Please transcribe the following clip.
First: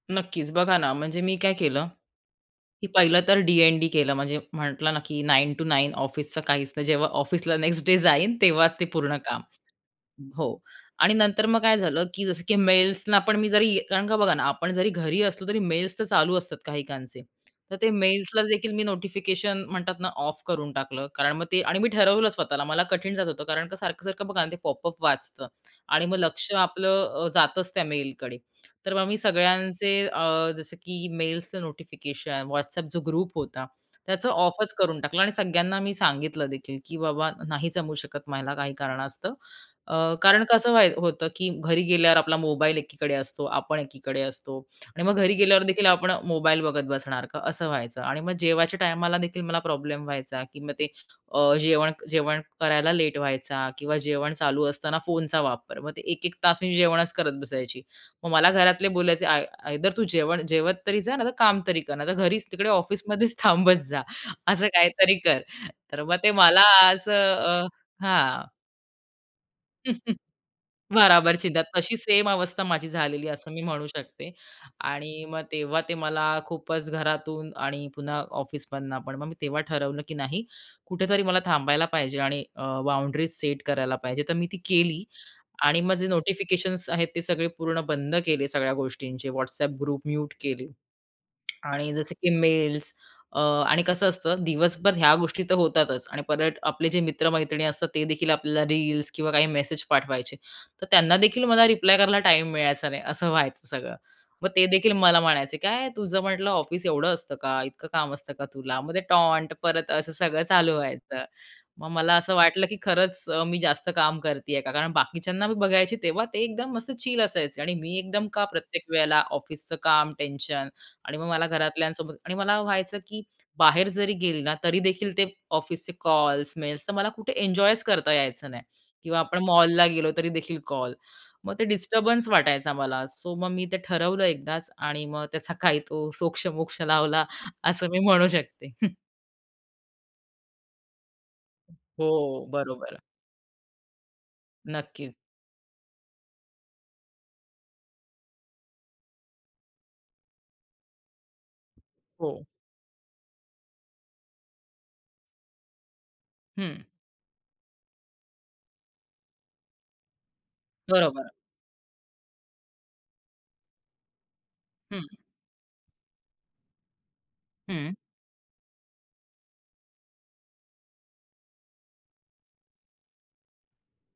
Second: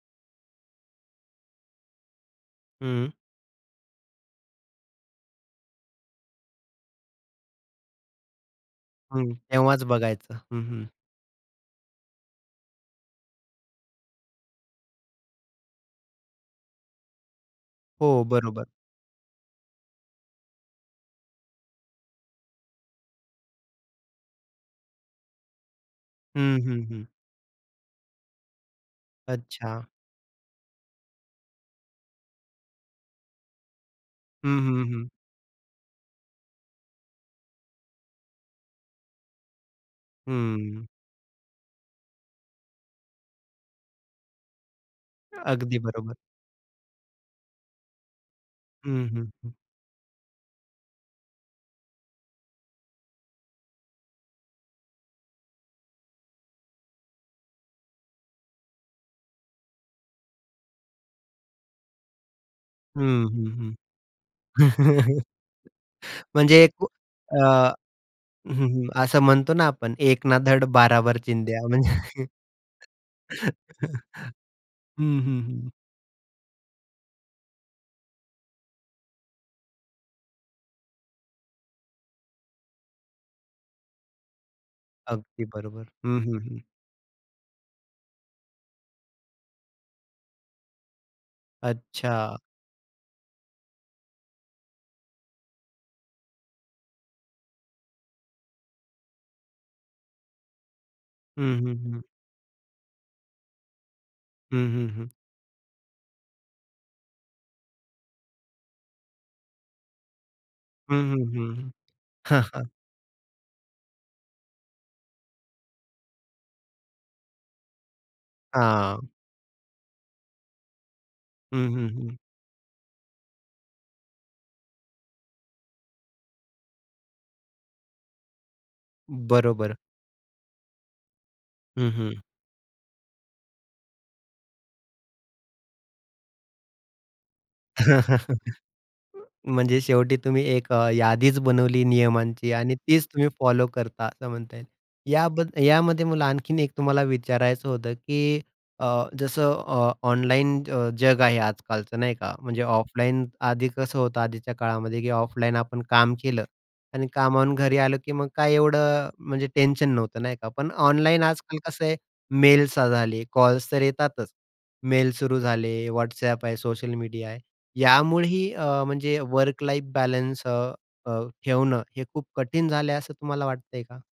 नक्कीच. बघा ना, म्हणजे मी काय केलं, की हं. पहिलं तर डी-एन-डी केलं, म्हणजे म्हटलं ना, की 9 टू 9 ऑफिसचं काहीच नाही. जेव्हा ऑफिसला नेक्स्ट डे जाईन, तेव्हाच ते पूर्ण हं. काम तेव्हाच बघायचं. हो. हं, हं. आणि नंतर मग काय झालं, की जसं की मेल्सना पण मी जरी कारण का बघा ना, आपण जरी घरी असलो, तरी मेल्स तर चालू असतात काहीकांचे, तर ते हो, बरोबर. मेल्सलादेखील मी नोटिफिकेशन म्हणतात ना ऑफ करून टाकलं, कारण मग ते आणि मी ठरवलं स्वतःला मला कठीण जात होतं कारण का सारखं-सारखं बघा ते पॉपअप वाजतं आणि मग लक्ष हं, हं, हं. आपलं अ, जातंच त्या मेलकडे, तर मग मी अच्छा. सगळ्यांचे अ, जसं की मेल्सचं नोटिफिकेशन, WhatsApp जो ग्रुप होता, त्याचं हं, ऑफच हं, करून हं. टाकलं आणि सगळ्यांना मी सांगितलं देखील, की "बाबा आता नाही जमू शकत मला काही कारणास्तव." अ, कारण कसं हं. व्हाय होतं, की घरी गेल्यावर आपला मोबाईल एकीकडे असतो, आपण एकीकडे असतो आणि मग घरी अगदी गेल्यावरदेखील आपण बरोबर. मोबाईल बघत बसणार का, असं व्हायचं आणि मग जेवायच्या हं, टायमालादेखील हं. मला प्रॉब्लेम व्हायचा, की मग ते अ, जेवण जेवण करायला लेट व्हायचा किंवा जेवण चालू असताना फोनचा वापर, मग ते एक-एक तास मी जेवणच करत बसायची. मग मला घरातले बोलायचे आय आयदर तू जेवण जेवत तरी जा, नाहीतर काम तरी कर. नाहीतर घरीच तिकडे हं, ऑफिसमध्येच हं, हं. थांबत जा. असं काहीतरी कर, तर मग ते मला म्हणजे कु असं अ अ हं, हां. हं. असं म्हणतो ना, आपण एक ना धड भाराभर भाराभर चिंद्या चिंदया म्हणजे तशीच सेम अवस्था माझी झालेली आहे असं मी म्हणू शकते. हं, आणि मग हं. हं. तेव्हा ते मला खूपच घरातून आणि पुन्हा ऑफिसमधनं पण मग मी तेव्हा ठरवलं, की नाही कुठेतरी मला थांबायला पाहिजे आणि अ, बाउंडरीज सेट करायला पाहिजे, तर मी ती केली अगदी आणि बरोबर. मग जे हं, हं. नोटिफिकेशन्स आहेत ते सगळे पूर्ण बंद केले सगळ्या गोष्टींचे WhatsApp ग्रुप म्यूट केले. आणि जसं की अच्छा. मेल्स अ, आणि कसं असतं, दिवसभर ह्या गोष्टी तर होतातच आणि परत आपले जे मित्र-मैत्रिणी असतात तेदेखील आपल्याला रील्स किंवा काही मेसेज पाठवायचे, तर हं, त्यांनादेखील मला हं, रिप्लाय हं. करायला टाईम मिळायचा नाही असं व्हायचं सगळं. मग हं, हं, तेदेखील हं. मला म्हणायचे, "काय तुझं म्हटलं ऑफिस एवढं असतं का? इतकं काम असतं का तुला?" मग टॉन्ट परत असं सगळं चालू हं, हं, व्हायचं. हं. मग मला असं हां, हां. वाटलं की खरंच अ, मी जास्त काम करती आहे का? कारण बाकीच्यांना मी बघायची तेव्हा ते एकदम मस्त चिल असायचे आणि मी एकदम का प्रत्येक हां. वेळेला ऑफिसचं काम, टेन्शन आणि मग मला हं, घरातल्यांसोबत हं. आणि मला व्हायचं, की बाहेर जरी गेली ना तरीदेखील ते ऑफिसचे कॉल्स, मेल्स, तर मला कुठे एन्जॉयच करता यायचं नाही किंवा आपण बरोबर. मॉलला गेलो तरीदेखील कॉल, मग ते हं, हं. डिस्टर्बन्स वाटायचा मला सो मग मी ते ठरवलं एकदाच आणि मग त्याचा काही तो सोक्ष मोक्ष लावला असं मी म्हणू शकते. म्हणजे शेवटी तुम्ही एक अ, यादीच बनवली हो. नियमांची आणि बरोबर आहे. तीच तुम्ही फॉलो करता, असं म्हणता येईल. नक्कीच. याबद यामध्ये मला आणखीन एक तुम्हाला विचारायचं होतं, की अ, जसं अ, ऑनलाईन अ, जग आहे आजकालचं नाही का, हो. म्हणजे ऑफलाईन आधी कसं होतं आधीच्या काळामध्ये की ऑफलाईन आपण काम केलं हं. आणि कामावरून घरी आलो की मग काय एवढं म्हणजे टेन्शन नव्हतं नाही का, पण ऑनलाईन बरोबर. आजकाल कसं आहे, मेल्स झाले, कॉल्स तर येतातच. हं. मेल सुरू झाले, WhatsApp आहे, सोशल मीडिया आहे. हं. यामुळेही अ, म्हणजे वर्क लाईफ बॅलन्स अ, अ, ठेवणं हे खूप कठीण झालंय असं तुम्हाला वाटतंय का?